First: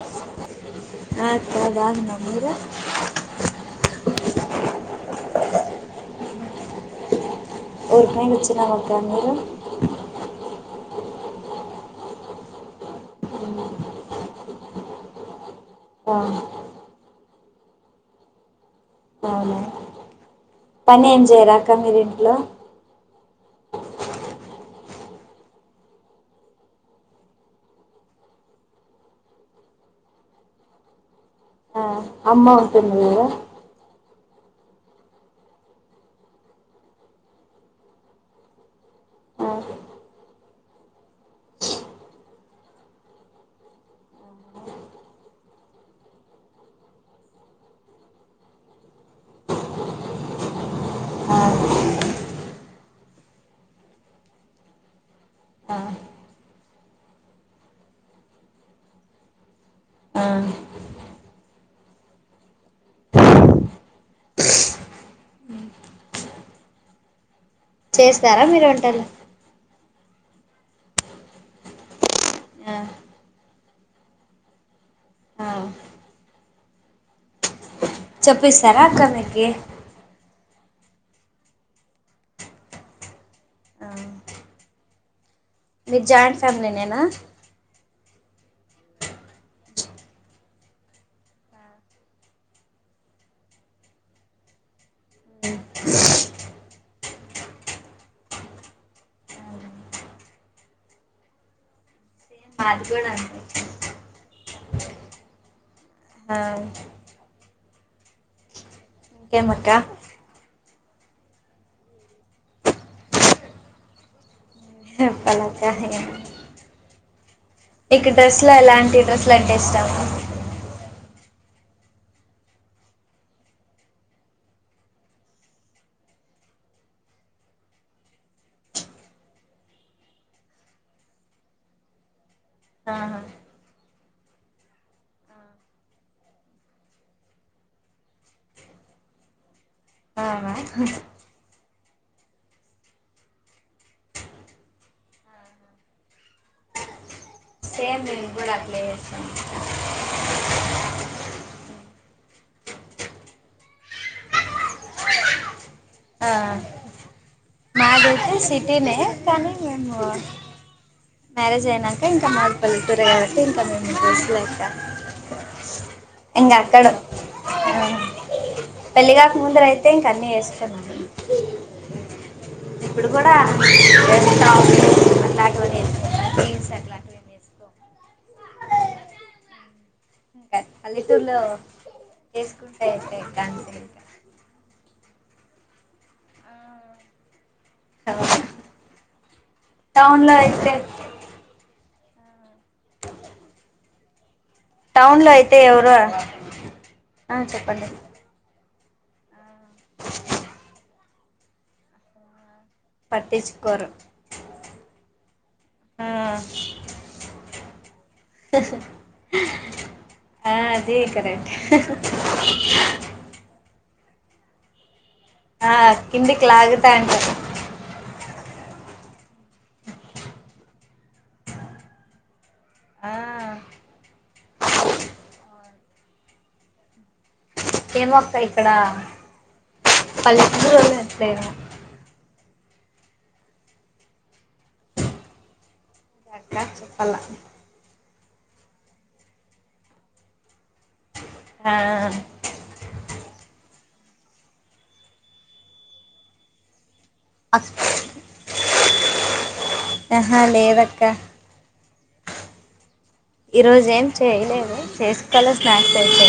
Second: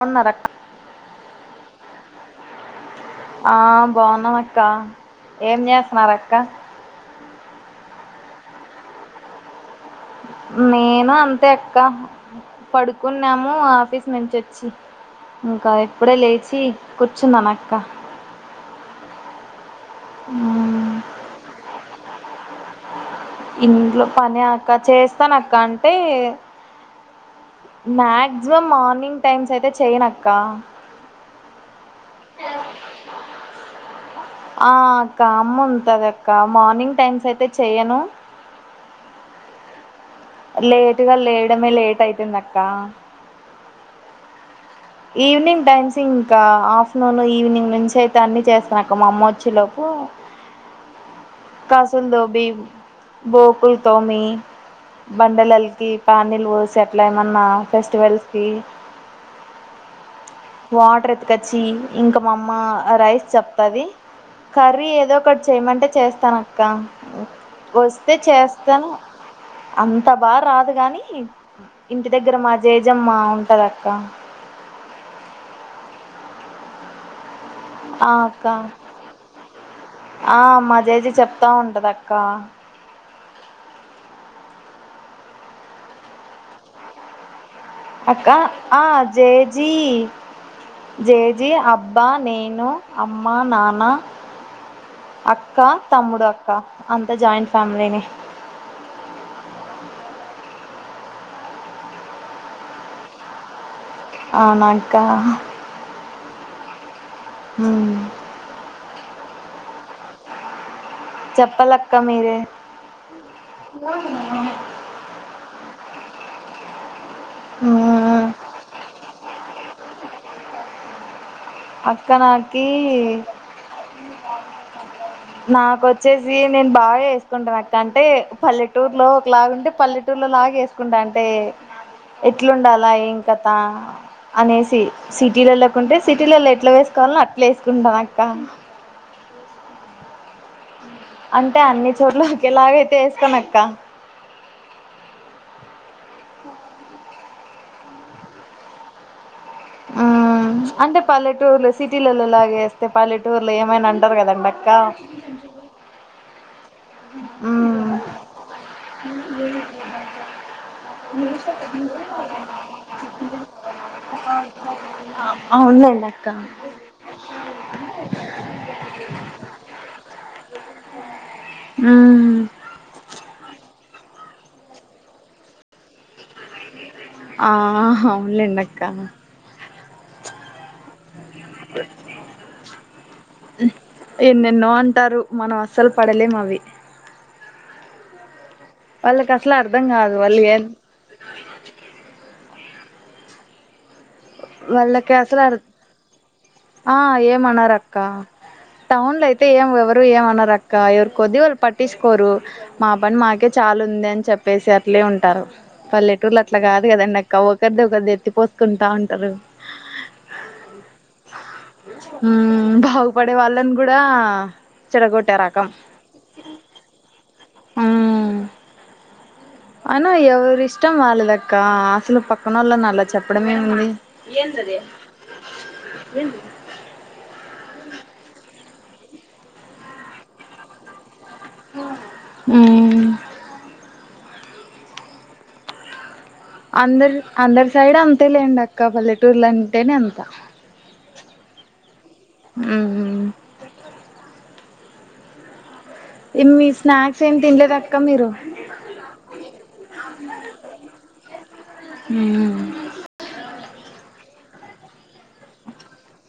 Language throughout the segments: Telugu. బాగున్నారక్క ఆ తదాగన్నా మీర ఆ బాగున్నాం అక్క ఏం చేస్తున్నారు అక్క ఊరికనే కూచున్నాం అక్క మీరు నేను అంతే అక్క పడుకున్నాము ఆఫీస్ నుంచి వచ్చి ఇంకా ఇప్పుడే ఆ లేచి కూర్చున్నాను అక్క అవునా ఉ పని ఏం చేయరా అక్క మీరింట్లో ఇంట్లో పని అక్క చేస్తాను అక్క అంటే మాక్సిమం మార్నింగ్ టైమ్స్ అయితే చేయనక్క ఆ అమ్మ ఉంటుంది కదా ఆ అక్క అమ్ముంటది అక్క మార్నింగ్ టైమ్స్ అయితే చెయ్యను ఆ లేటుగా లేయడమే లేట్ అయితుంది అక్క ఈవినింగ్ టైమ్స్ ఇంకా ఆఫ్టర్నూన్ ఈవినింగ్ నుంచి అయితే అన్నీ చేస్తున్నాక మా అమ్మ వచ్చేలోపు ఆ బాసలు తోమి బోకుల్ తోమి ఆ బండలలకి పానీలు పోసి అట్లేమన్న ఫెస్టివల్స్కి ఆ వాటర్ ఎతుకొచ్చి ఇంకా మా అమ్మ రైస్ చెప్తది కర్రీ ఏదో ఒకటి చేయమంటే చేస్తాను అక్క వస్తే చేస్తారా మీరు చేస్తాను వంటలు అంత బాగా రాదు గాని ఇంటి దగ్గర మా ఆ జేజమ్మ ఉంటది అక్క ఆ ఆ అక్క చెప్పిస్తారా అక్క మీకి ఆ మా జేజి చెప్తా ఉంటది అక్క మీ జాయింట్ ఫ్యామిలీ నేనా అక్క ఆ జేజీ జేజీ అబ్బా నేను అమ్మ నాన్న అక్క తమ్ముడు అక్క అంత జాయింట్ ఫ్యామిలీనే నాకూడ అవునా అక్క ఆ ఉ ఏమక్క చెప్పాలక్క మీరే చెప్పాలక ఏం ఉ ఇక డ్రెస్ లో ఎలాంటి డ్రెస్సులు అంటే ఇష్టం అక్క నాకి నాకొచ్చేసి నేను బాగా వేసుకుంటాను అక్క అంటే పల్లెటూర్ లో ఒకలాగా ఉంటే పల్లె టూర్ల లాగ వేసుకుంటా అంటే ఎట్లుండాలా ఏం ఆహా కథా అనేసి సిటీలళ్లోకుంటే సిటీలలో ఎట్లా వేసుకోవాల అట్లే వేసుకుంటాను అక్క అహా అంటే అన్ని చోట్ల ఒకేలాగ వేసుకోనక్క సేమ్ నేను కూడా అప్లై చేస్తాం ఆ అంటే పల్లెటూర్లో సిటీలలో లాగేస్తే పల్లెటూర్లో ఏమైనా అంటారు కదండి అక్క ఆ ఊమ్ మాదైతే సిటీనే కానీ మేము మ్యారేజ్ అయినాక ఇంకా మాది పల్లెటూరే కాబట్టి ఇంకా మేము అవునులేండి అక్క ఏంది అక్కడో ఆ పెళ్లిగాక ముందర అయితే ఇంక అన్నీ వేస్తున్నా ఊ ఇప్పుడు కూడా వా అట్లాంటివనిది ఆ హవునులేండక్క ఇంకా పల్లెటూరులో చేసుకుంటే ఇక అంతే ఎన్నెన్నో అంటారు మనం అస్సలు పడలేం అవి వాళ్ళ కసలా అర్థంగదు టౌన్ లో వాళ్ళు ఏన్ అయితే [inaudible] [unintelligible] వాళ్ళకి టౌన్ లో అసలు ఆర్ అయితే ఎవరు ఆ ఏమనరు అక్క టౌన్ లో అయితే ఏం ఎవరు ఏమన్నారు అక్క ఎవరి కొద్ది వాళ్ళు పట్టించుకోరు మా పని మాకే చాలా పట్టించుకోరు ఉంది అని చెప్పేసి అట్లే ఉంటారు ఆ పల్లెటూర్ల అట్లా కాదు కదండి అక్క ఒకరిది ఒకరిది ఎత్తి పోసుకుంటా ఉంట ఊ బు ఆ అది కరెక్ట్ బాగుపడే వాళ్ళని కూడా చెడగొట్టారక ఆ కిందికి లాగుతా ఉంటారు ఉమ్ అయినా ఎవరి ఇష్టం వాళ్ళదక్క అసలు పక్కన వాళ్ళ నలా ఆ చెప్పడమే ఏంది ఎందది ఎంది ఏమోక్క ఇక్కడ పల్లెతురుళ్ళినట్లే ఉ ఆ అక్క చెప్పాల అందరు అందరు సైడ్ అంతే లేండి అక్క పల్లెటూరుల అంటేనే అంత ఆ ఉహు ఈవెనింగ్ స్నాక్స్ ఏమి తినలేదు అక్క మీరు ఆహా లేదక్క ఊ ఈ రోజు ఏం చేయలేదు చేసుకోలే స్నాక్స్ అయితే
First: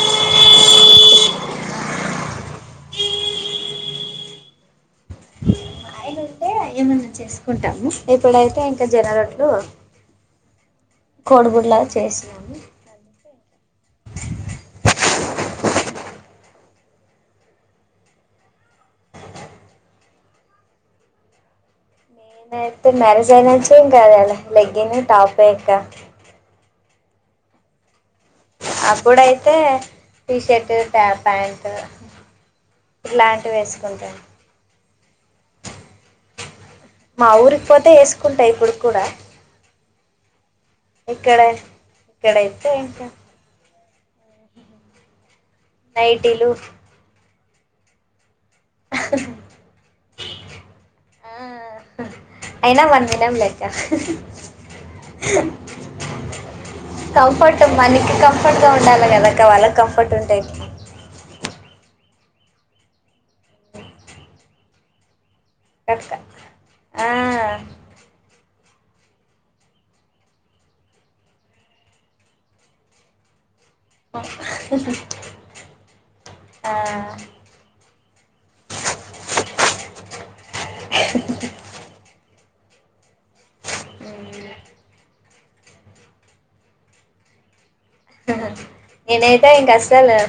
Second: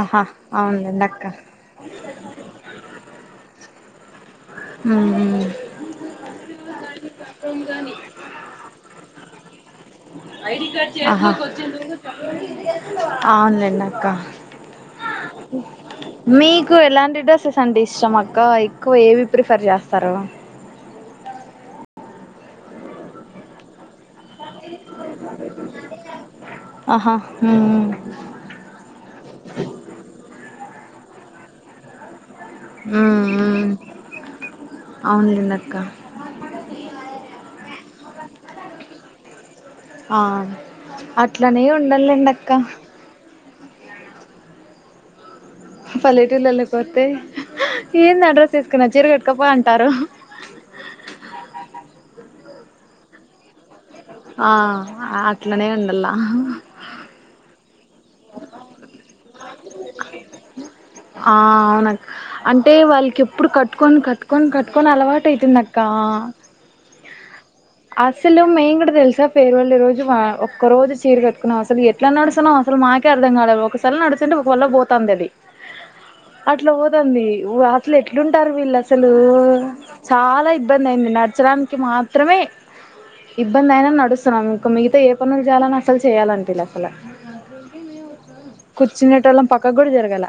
ఆహా అవునులేండి అక్క ఊ ఊ టైమ్ ఉంటే ఏమన్నా చేసుకుంటాము ఇప్పుడైతే ఇంకా జనరొట్లు అహ చేసినాము ఆవునులేండి అక్క మీకు ఎలాంటి డ్రసెస్ అంటే ఇష్టం అక్క ఎక్కువ ఏవి ప్రిఫర్ చేస్తారు నేనైతే మ్యారేజ్ అయిన నుంచి ఇంకా లెహే లెగ్గిన్ ను టాపే అక్క ఆహా ఊ అప్పుడైతే టీషర్ట్ ప్యాంట్ ఊ ఇలాంటివి ఊ వేసుకుంటాను అవును లేండి అక్క మా ఊరికి పోతే వేసుకుంట ఇప్పుడు కూడా ఆ ఇక్కడ అట్లనే ఉండాలేండి అక్క ఇక్కడైతే ఇంకా నైటీలు పల్లెటిళ్లల్లో పోతే ఏంది ఆ డ్రస్ ఏసుకునవ్ చీర కట్కపో అంటారు ఆ అయినా వండినంలే అక్క ఆ అట్లానే ఉండాల్ల కంఫర్ట్ మనకి కంఫర్ట్ గా ఉండాలి కదా అక్క వాళ్ళకు కంఫర్ట్ ఉంటే ఆ అవును అక్ అంటే వాళ్ళకి ఎప్పుడు కట్టుకొని కట్టుకొని కట్టుకొని అలవాటు అయితుంది అ ఎక్స్ కా అస్సలు మేము కూడా తెలుసా ఫేర్వెల్ డే రోజు ఒక్కోరోజు చీర కట్టుకున్నాం అసలు ఎ ఎట్లా నడుస్తున్నాం అసలు మా కూడా అర్ధం కాలే అల నడుస్తుంటే ఒకవల్ల పోతంది అది ఆ అట్లా పోతంది ఓ అట్లా ఎట్లుంటారు వీళ్ళు అసలు చాలా ఇబ్బంది అయింది నడచడానికి మాత్రమే ఇబ్బంది అయినా నడుస్తున్నాం ఇంక మిగతా ఏ పనులు చేయాలన్న అసలు చేయాలనీపిలే అసలు కూర్చునేటోళ్ళం నేనైతే ఇంక పక్కకు కూడా అసలు జరగాల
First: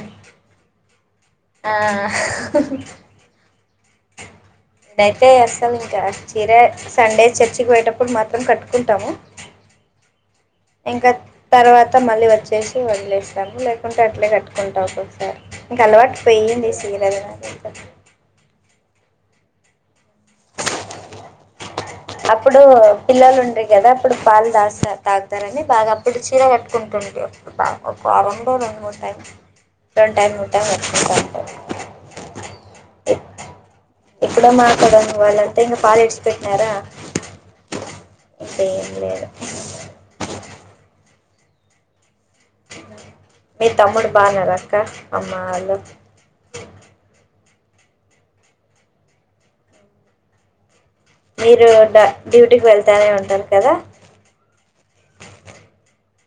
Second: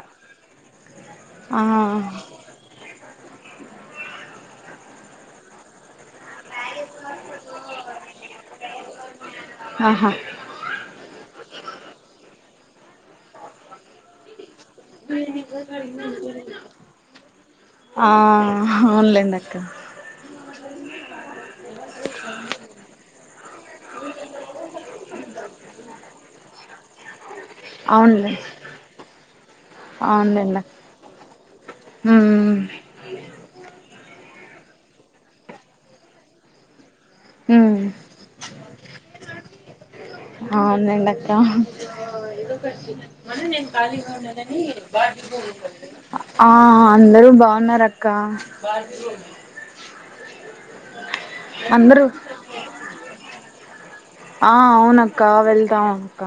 ఆ అయితే అసలు ఇంకా చీరె సండే చర్చికి పోయేటప్పుడు మాత్రం కట్టుకుంటాము ఆహా ఇంకా తర్వాత మళ్ళీ వచ్చేసి వదిలేస్తాము లేకుంటే అట్లే కట్టు కుంటాము ఒక్కసారి ఇంక అలవాటు పోయింది సీరలు ఆ అవును లెండి అక్క అప్పుడు పిల్లలు ఉండే కదా అప్పుడు పాలు దాస్త తాగుతారని బాగా అప్పుడు చీర కట్టుకుంటుంటె అవునులే వరంలో రెండు మూడు టైం రెండు టైం ఉంటా వంట ఉంట [unintelligible] హు ఎక్కడ మా అక్కడని వాళ్ళంతా ఇంకా పాలు ఈడ్చి పెట్టరా హు ఏం లేదు అవునండి అక్క మీ తమ్ముడు బాగున్నారా అక్క అమ్మ వాళ్ళు [inaudible] ఆ అందరూ బాగున్నారు అక్క మీరు డా అందరూ డ్యూటీకి వెళ్తానే ఉంటారు కదా ఆ అవునక్క వెళ్దాం అక్క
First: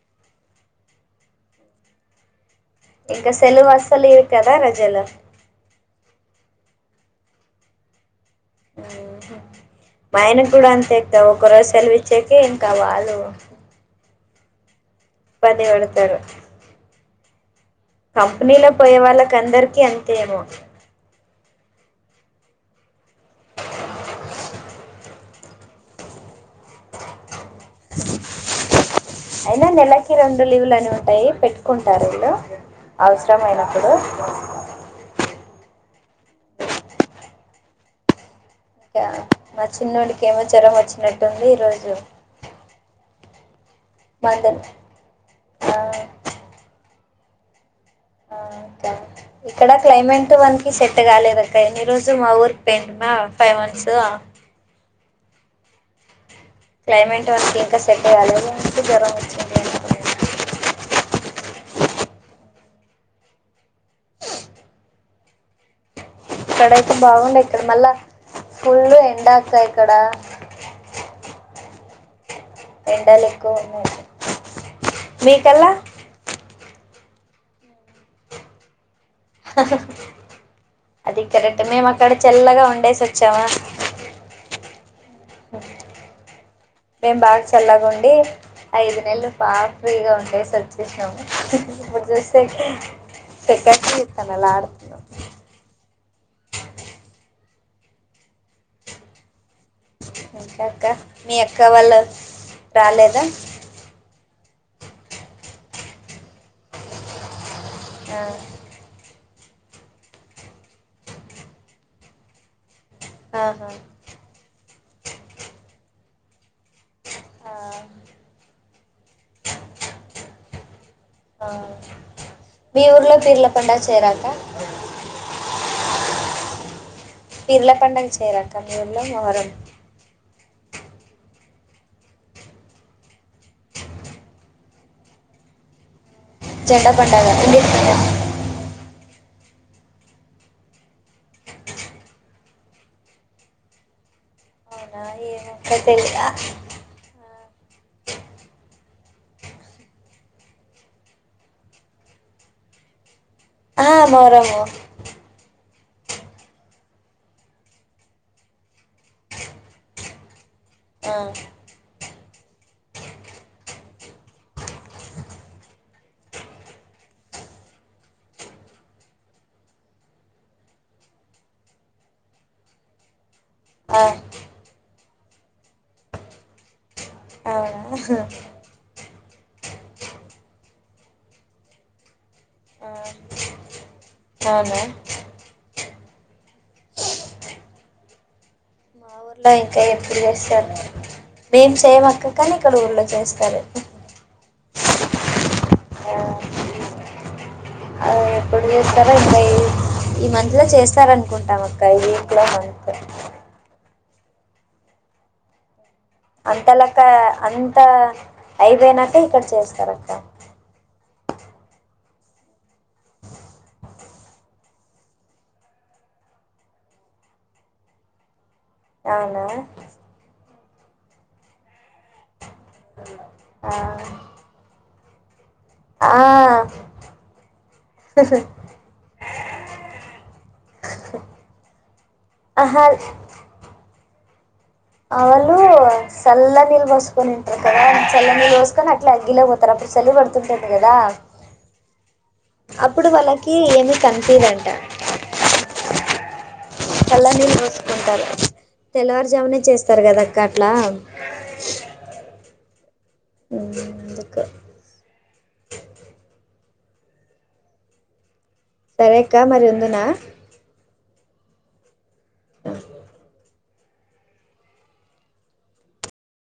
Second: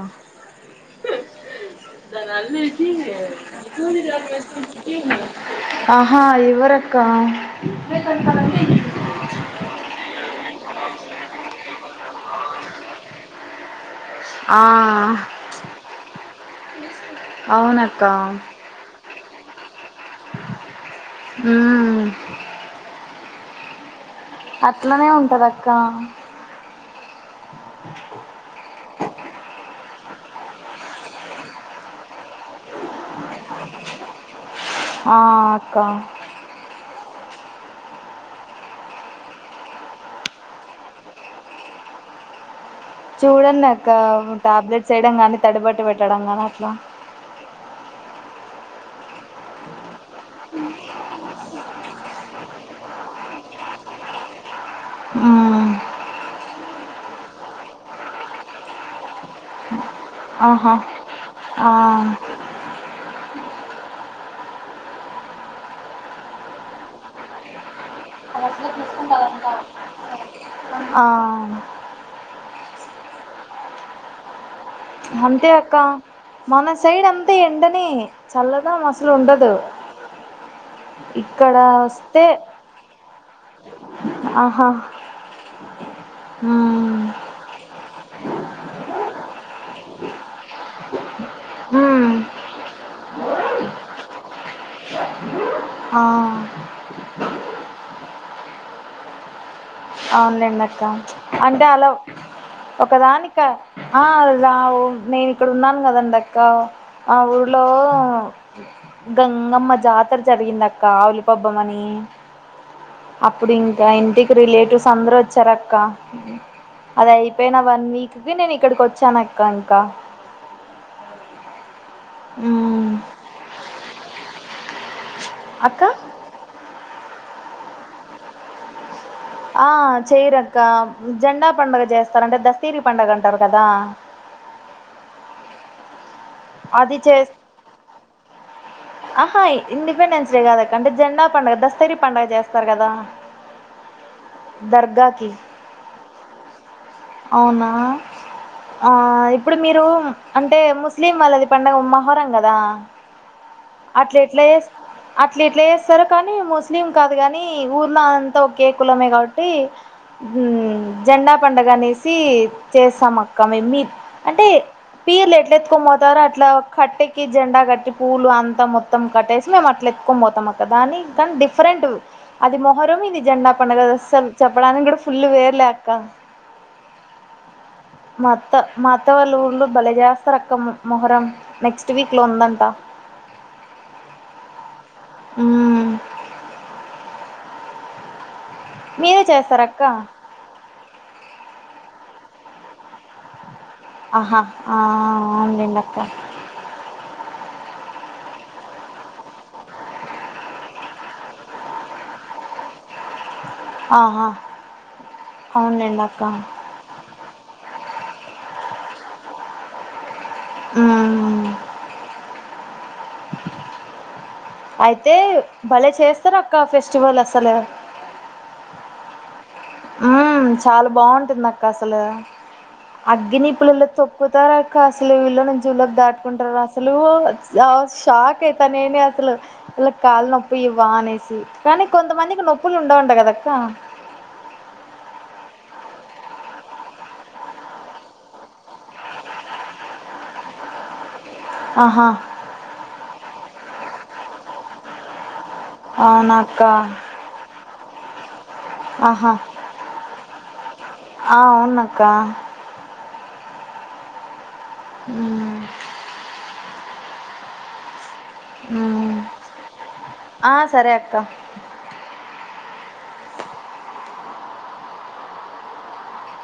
ఇవన్నీ [inaudible] ఇంకా సెలవు అస్సలు ఇవ్వు కదా ప్రజలు ఆహా ఇవ్వరు అక్క మా ఆయన కూడా అంతే ఇత్తే ఒకరోజు సెలవిచ్చేకి ఇంకా వాళ్ళు ఆ ఇబ్బంది పెడతారు అవున అ కంపెనీలో పోయే వాళ్ళకి అందరికీ అంతేమో హు అట్లనే ఉంటది అక్క అయినా నెలకి రెండు లీవులు అని ఉంటాయి పెట్టుకుంటారు వీళ్లు అవసరమైనప్పుడు ఆ అక్క మా చిన్నోడికి ఏమో జ్వరం వచ్చినట్టుంది ఈ రోజు చూడండి అక్క మందులు టాబ్లెట్స్ వేయడం కానీ ఆ తడిబట్టి పెట్టడం గాని అట్లా ఆ థాంక్స్ ఇక్కడ క్లైమేట్ వాణికి సెట్ కాలేదు అక్క ఈ రోజు మా ఊరి పోయిం మా ఫైవ్ మంత్స్ ఉమ్ క్లైమేట్ వాణికి ఇంకా సెట్ కాలేదు వాణికి జ్వరం వచ్చింది ఆహా ఆ ఇక్కడయితే బాగుండాయి ఇక్కడ మళ్ళా ఫుల్ ఎండ అత్త ఇక్కడ ఆ ఎండాల ఎక్కువ ఉన్నాయి అంతే అక్క మీకల్లా మన సైడ్ అంతే ఎండనే చల్లగా అది ఇక్కడ కరెక్ట్మేము అక్కడ వస్తే చెల్లగా ఉండేసి వచ్చామా ఆహా హ్మ్ మేం బాగా చల్లగా ఉండి ఐదు నెల్లు బాగా ఫ్రీగా ఉండేసి వచ్చేసాం ఇపుడు మ్మ్ జుస్తే సేట్ ఇస్తన లార్ ఆ అవునులేండి ఇంకా అక్క మీ అక్క అంటే అలా వాళ్ళు రాలేదా ఒకదానిక ఆ అ రావు నేను ఇక్కడ ఉన్నాను కదండక్క ఆ ఊరిలో ఆ, గంగమ్మ జాతర జరిగింద అక్క ఉలిపబ్బమ అని అప్పుడు ఆహా. ఇంకా ఇంటికి రిలేటివ్స్ అందరు వచ్చారక్క అది ఆ, అయిపోయిన వన్ వీక్కిి నేను ఇక్కడికి వచ్చాన అక్క ఇంకా ఆ ఉ మీ ఊర్లో పీర్ల పంండ చేయరాక్క అక్క ఇర్ల పండగ చేరక్క మీ ఊర్లో మొహరం ఆ చేయరు అక్క జెండా పండుగ చేస్తారు అంట దస్తరి పండుగ అంటారు కదా జండా అది చే పండాగా ఆహా ఇండిపెండెన్స్ డే కాదా అంటే జెండా పండగ దస్తరి పండగ జెస్తారు కదా దర్గాకి పెదలి [unintelligible] అవునా ఆ ఇప్పుడు మీరు అంటే ముస్లిం వాళ్ళది పడుగ మహోరం కదా అట్ల ఎట్లే మొహరము అట్లా ఏట్లా చేస్తారు కానీ ముస్లిం కాదు కానీ ఊర్లో అంతా ఒకే కులమే కాబట్టి ఊ ఆ, జెండా పడుగ అనేసి చేస్తాం అక్క మే మీ అంటే పీర్లు ఎట్ల ఎత్తుకొని పోతారు అట్లా కట్టెకి జెండా కట్టి పూలు అంత అంతా మొత్తం కట్టేసి మేము అట్లా ఎత్తుకొని పోతాము అత్త దాని కానీ డిఫరెంట్ అది మొహరం ఇది జెండా పండడుగద ఆ. అస్సలు చెప్పడానికి కూడా ఫుల్లు వేర్లేక్క ఆ మాత్త మాత్త వాళ్ళ ఊర్లు బలేజైస్తరక్క మొహరం నెక్స్ట్ వీక్ లో ఉందంట ఆ అవునా హుం మీరేచేస్తారక్క చేస్తరు మేం చేయమక్క కానీ ఇక్కడ ఊళ్ళో చేస్తారు ఆహా ఆ ఆందింనాక్క ఆ ఇప్పుడు చేస్తారో ఇంకా ఈ మంత్ లో చేస్తార అనుకుంటాం అక్క ఈ వక్ లో మంత్ ఆహా అవునులెండక్క అంత లెక్క అంత అయిపోయినాక ఇక్కడ చేస్తారు అక్క మ్మ్ అయితే భలే చేస్తారు అక్క ఫెస్టివల్ అసలు అవునా మ్మ్ చాలా బాగుంటుంది అక్క అసలు ఆ అగ్గినిప్పుల్లల్లో తొక్కుతారు అక్క అసలు వీళ్ళ ను జువులోకి ఆ దాటుకుంటారు అసలు షాక్ అయితా నేనే అసలు వీళ్లకు కాళ్లు నొప్పివా అనేసి కానీ కొంతమంది నొప్పులు ఆహా ఉండవంట కదక్క అవును చల్ల నీళ్ళు పోసుకొనింటారు కదా చల్ల నీళ్ళ పోసుకొని అట్లా అగ్గిలే పోతారు అప్పుడు చలి పెడుతుంటది కదా ఆహా అప్పుడు వాళ్ళకి ఏమి కనిపీదంట అవునాక్క చల్ల నీళ్ళు పోసుకుంటారు ఆహా తెల్లవారుజామునే చేస్తారు కదక్క అట్లా ఆ అవునక్క మ్మ్ అందుకే మ్మ్ ఆ సరేక్క మరి ఉందునా ఆ సరే అక్క ఆ